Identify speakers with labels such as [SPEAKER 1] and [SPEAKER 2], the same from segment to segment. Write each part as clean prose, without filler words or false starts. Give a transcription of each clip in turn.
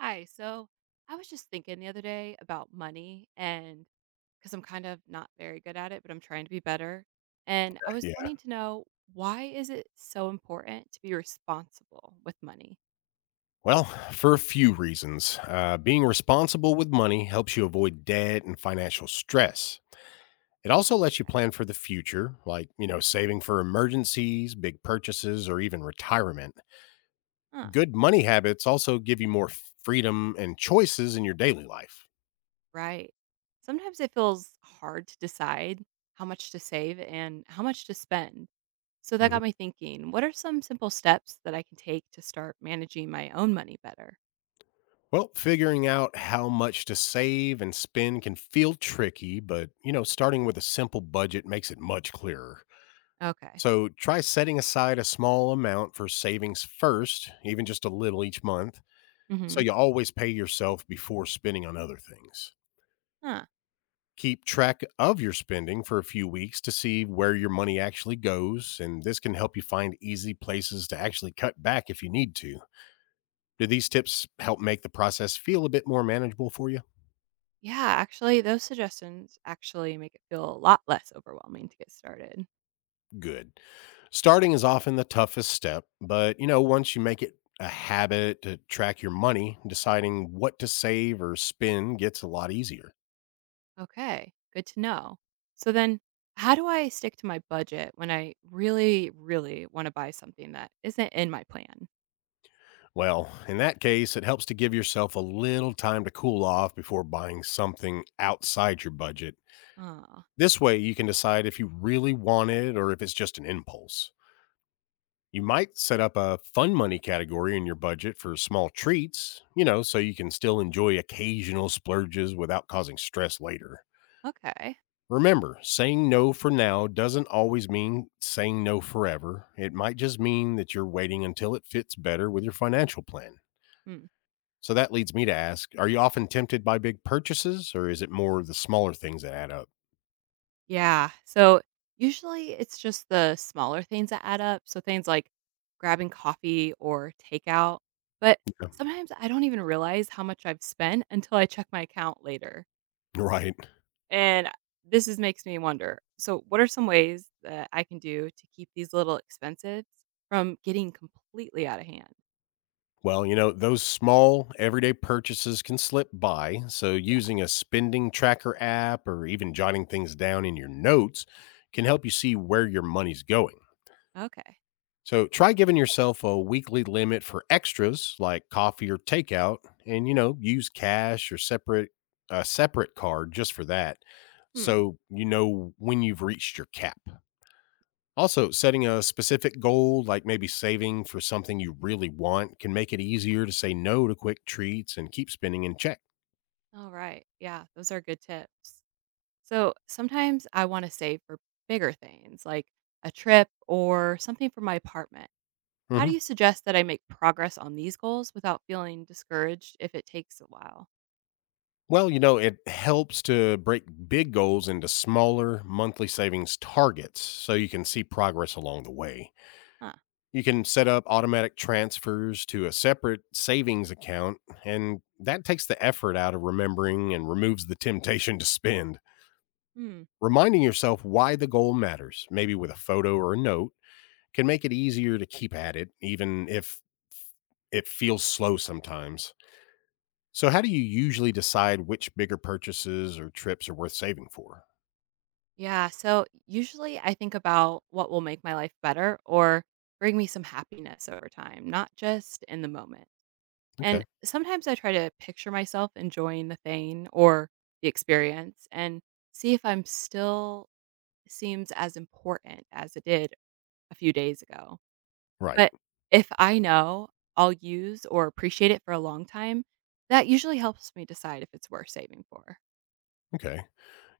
[SPEAKER 1] Hi. So I was just thinking the other day about money and because I'm kind of not very good at it, but I'm trying to be better. And I was
[SPEAKER 2] Yeah.
[SPEAKER 1] wanting to know why is it so important to be responsible with money?
[SPEAKER 2] Well, for a few reasons. Being responsible with money helps you avoid debt and financial stress. It also lets you plan for the future, like, saving for emergencies, big purchases, or even retirement.
[SPEAKER 1] Huh,
[SPEAKER 2] Good money habits also give you more freedom and choices in your daily life.
[SPEAKER 1] right. Sometimes it feels hard to decide how much to save and how much to spend. So that
[SPEAKER 2] Mhm.
[SPEAKER 1] got me thinking, what are some simple steps that I can take to start managing my own money better?
[SPEAKER 2] Well, figuring out how much to save and spend can feel tricky, but, starting with a simple budget makes it much clearer.
[SPEAKER 1] Okay.
[SPEAKER 2] So try setting aside a small amount for savings first, even just a little each month, so
[SPEAKER 1] Mhm.
[SPEAKER 2] you always pay yourself before spending on other things.
[SPEAKER 1] Huh.
[SPEAKER 2] Keep track of your spending for a few weeks to see where your money actually goes, and this can help you find easy places to actually cut back if you need to. Do these tips help make the process feel a bit more manageable for you?
[SPEAKER 1] Yeah, actually, those suggestions actually make it feel a lot less overwhelming to get started.
[SPEAKER 2] Good. Starting is often the toughest step, but once you make it a habit to track your money, deciding what to save or spend gets a lot easier.
[SPEAKER 1] Okay, good to know. So then, how do I stick to my budget when I really, really want to buy something that isn't in my plan?
[SPEAKER 2] Well, in that case, it helps to give yourself a little time to cool off before buying something outside your budget.
[SPEAKER 1] Oh,
[SPEAKER 2] This way, you can decide if you really want it or if it's just an impulse. You might set up a fun money category in your budget for small treats, so you can still enjoy occasional splurges without causing stress later.
[SPEAKER 1] okay.
[SPEAKER 2] Remember, saying no for now doesn't always mean saying no forever. It might just mean that you're waiting until it fits better with your financial plan.
[SPEAKER 1] Hmm.
[SPEAKER 2] So that leads me to ask, are you often tempted by big purchases, or is it more of the smaller things that add up?
[SPEAKER 1] Yeah. So usually it's just the smaller things that add up. So things like grabbing coffee or takeout. But
[SPEAKER 2] Yeah.
[SPEAKER 1] sometimes I don't even realize how much I've spent until I check my account later.
[SPEAKER 2] Right.
[SPEAKER 1] And this is makes me wonder, so what are some ways that I can do to keep these little expenses from getting completely out of hand?
[SPEAKER 2] Well, those small everyday purchases can slip by. So using a spending tracker app or even jotting things down in your notes can help you see where your money's going.
[SPEAKER 1] Yeah. Okay.
[SPEAKER 2] So try giving yourself a weekly limit for extras like coffee or takeout, and use cash or separate a separate card just for that,
[SPEAKER 1] Hmm.
[SPEAKER 2] so you know when you've reached your cap. Also, setting a specific goal like maybe saving for something you really want can make it easier to say no to quick treats and keep spending in check.
[SPEAKER 1] All right. Yeah, those are good tips. So sometimes I want to save for bigger things like a trip or something for my apartment. How do
[SPEAKER 2] Mhm.
[SPEAKER 1] you suggest that I make progress on these goals without feeling discouraged if it takes a while?
[SPEAKER 2] Well, it helps to break big goals into smaller monthly savings targets so you can see progress along the way.
[SPEAKER 1] Huh.
[SPEAKER 2] You can set up automatic transfers to a separate savings account, and that takes the effort out of remembering and removes the temptation to spend.
[SPEAKER 1] Hmm.
[SPEAKER 2] Reminding yourself why the goal matters, maybe with a photo or a note, can make it easier to keep at it, even if it feels slow sometimes. So, how do you usually decide which bigger purchases or trips are worth saving for?
[SPEAKER 1] Yeah. So usually I think about what will make my life better or bring me some happiness over time, not just in the moment. And
[SPEAKER 2] Okay.
[SPEAKER 1] sometimes I try to picture myself enjoying the thing or the experience and see if I'm still seems as important as it did a few days ago.
[SPEAKER 2] Right.
[SPEAKER 1] But if I know I'll use or appreciate it for a long time, that usually helps me decide if it's worth saving for.
[SPEAKER 2] Okay.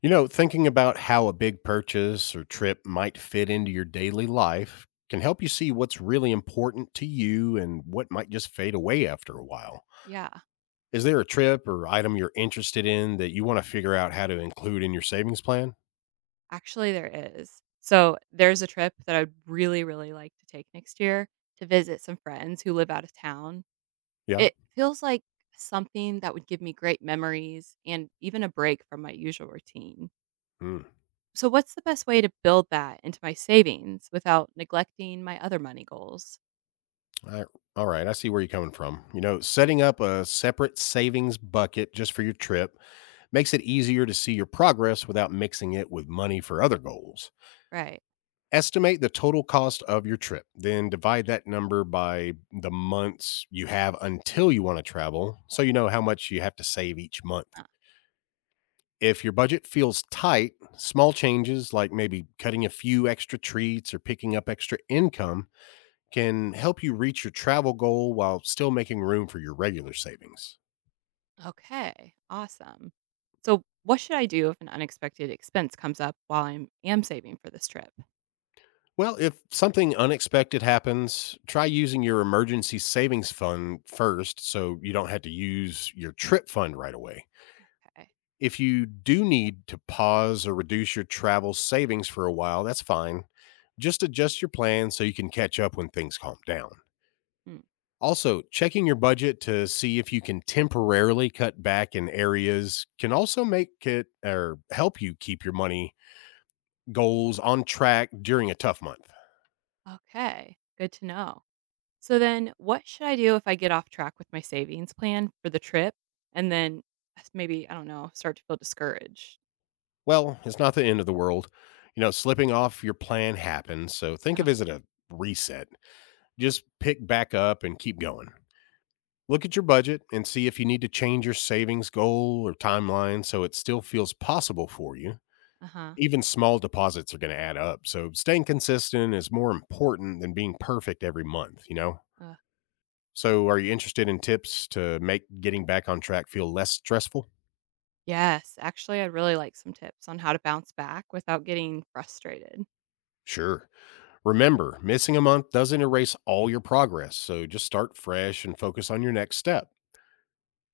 [SPEAKER 2] You know, thinking about how a big purchase or trip might fit into your daily life can help you see what's really important to you and what might just fade away after a while.
[SPEAKER 1] Yeah.
[SPEAKER 2] Is there a trip or item you're interested in that you want to figure out how to include in your savings plan?
[SPEAKER 1] Actually, there is. So there's a trip that I'd really, really like to take next year to visit some friends who live out of town.
[SPEAKER 2] Yeah.
[SPEAKER 1] It feels like something that would give me great memories and even a break from my usual routine.
[SPEAKER 2] Mm.
[SPEAKER 1] So, what's the best way to build that into my savings without neglecting my other money goals?
[SPEAKER 2] I, all right. I see where you're coming from. You know, setting up a separate savings bucket just for your trip makes it easier to see your progress without mixing it with money for other goals.
[SPEAKER 1] Right.
[SPEAKER 2] Estimate the total cost of your trip, then divide that number by the months you have until you want to travel so you know how much you have to save each month.
[SPEAKER 1] Uh,
[SPEAKER 2] If your budget feels tight, small changes like maybe cutting a few extra treats or picking up extra income can help you reach your travel goal while still making room for your regular savings.
[SPEAKER 1] Okay. Awesome. So, what should I do if an unexpected expense comes up while I am saving for this trip?
[SPEAKER 2] Well, if something unexpected happens, try using your emergency savings fund first so you don't have to use your trip fund right away.
[SPEAKER 1] Okay.
[SPEAKER 2] If you do need to pause or reduce your travel savings for a while, that's fine. Just adjust your plan so you can catch up when things calm down.
[SPEAKER 1] Hmm.
[SPEAKER 2] Also, checking your budget to see if you can temporarily cut back in areas can also make it or help you keep your money goals on track during a tough month.
[SPEAKER 1] Okay. Good to know. So then, what should I do if I get off track with my savings plan for the trip and then maybe, I don't know, start to feel discouraged?
[SPEAKER 2] Well, it's not the end of the world. You know, slipping off your plan happens. So think of it as
[SPEAKER 1] Okay.
[SPEAKER 2] a reset. Just pick back up and keep going. Look at your budget and see if you need to change your savings goal or timeline so it still feels possible for you.
[SPEAKER 1] Uh-huh.
[SPEAKER 2] Even small deposits are going to add up. So staying consistent is more important than being perfect every month, you know?
[SPEAKER 1] Uh,
[SPEAKER 2] So are you interested in tips to make getting back on track feel less stressful?
[SPEAKER 1] yes, actually I'd really like some tips on how to bounce back without getting frustrated.
[SPEAKER 2] Sure. Remember, missing a month doesn't erase all your progress. So just start fresh and focus on your next step.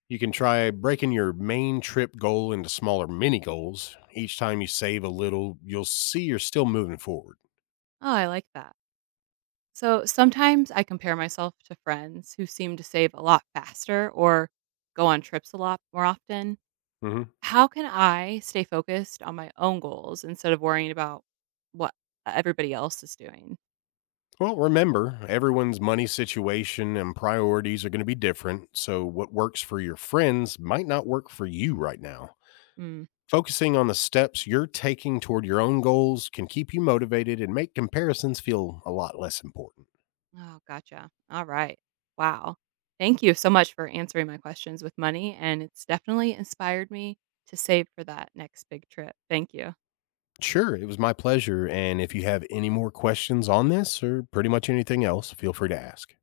[SPEAKER 2] You can try breaking your main trip goal into smaller mini goals. Each time you save a little, you'll see you're still moving forward.
[SPEAKER 1] Oh, I like that. So sometimes I compare myself to friends who seem to save a lot faster or go on trips a lot more often.
[SPEAKER 2] Hmm.
[SPEAKER 1] How can I stay focused on my own goals instead of worrying about what everybody else is doing?
[SPEAKER 2] Well, remember, everyone's money situation and priorities are going to be different, so what works for your friends might not work for you right now.
[SPEAKER 1] Hmm.
[SPEAKER 2] Focusing on the steps you're taking toward your own goals can keep you motivated and make comparisons feel a lot less important.
[SPEAKER 1] Oh, gotcha. All right. Wow. Thank you so much for answering my questions with money. And it's definitely inspired me to save for that next big trip. Thank you.
[SPEAKER 2] Sure, it was my pleasure. And if you have any more questions on this or pretty much anything else, feel free to ask.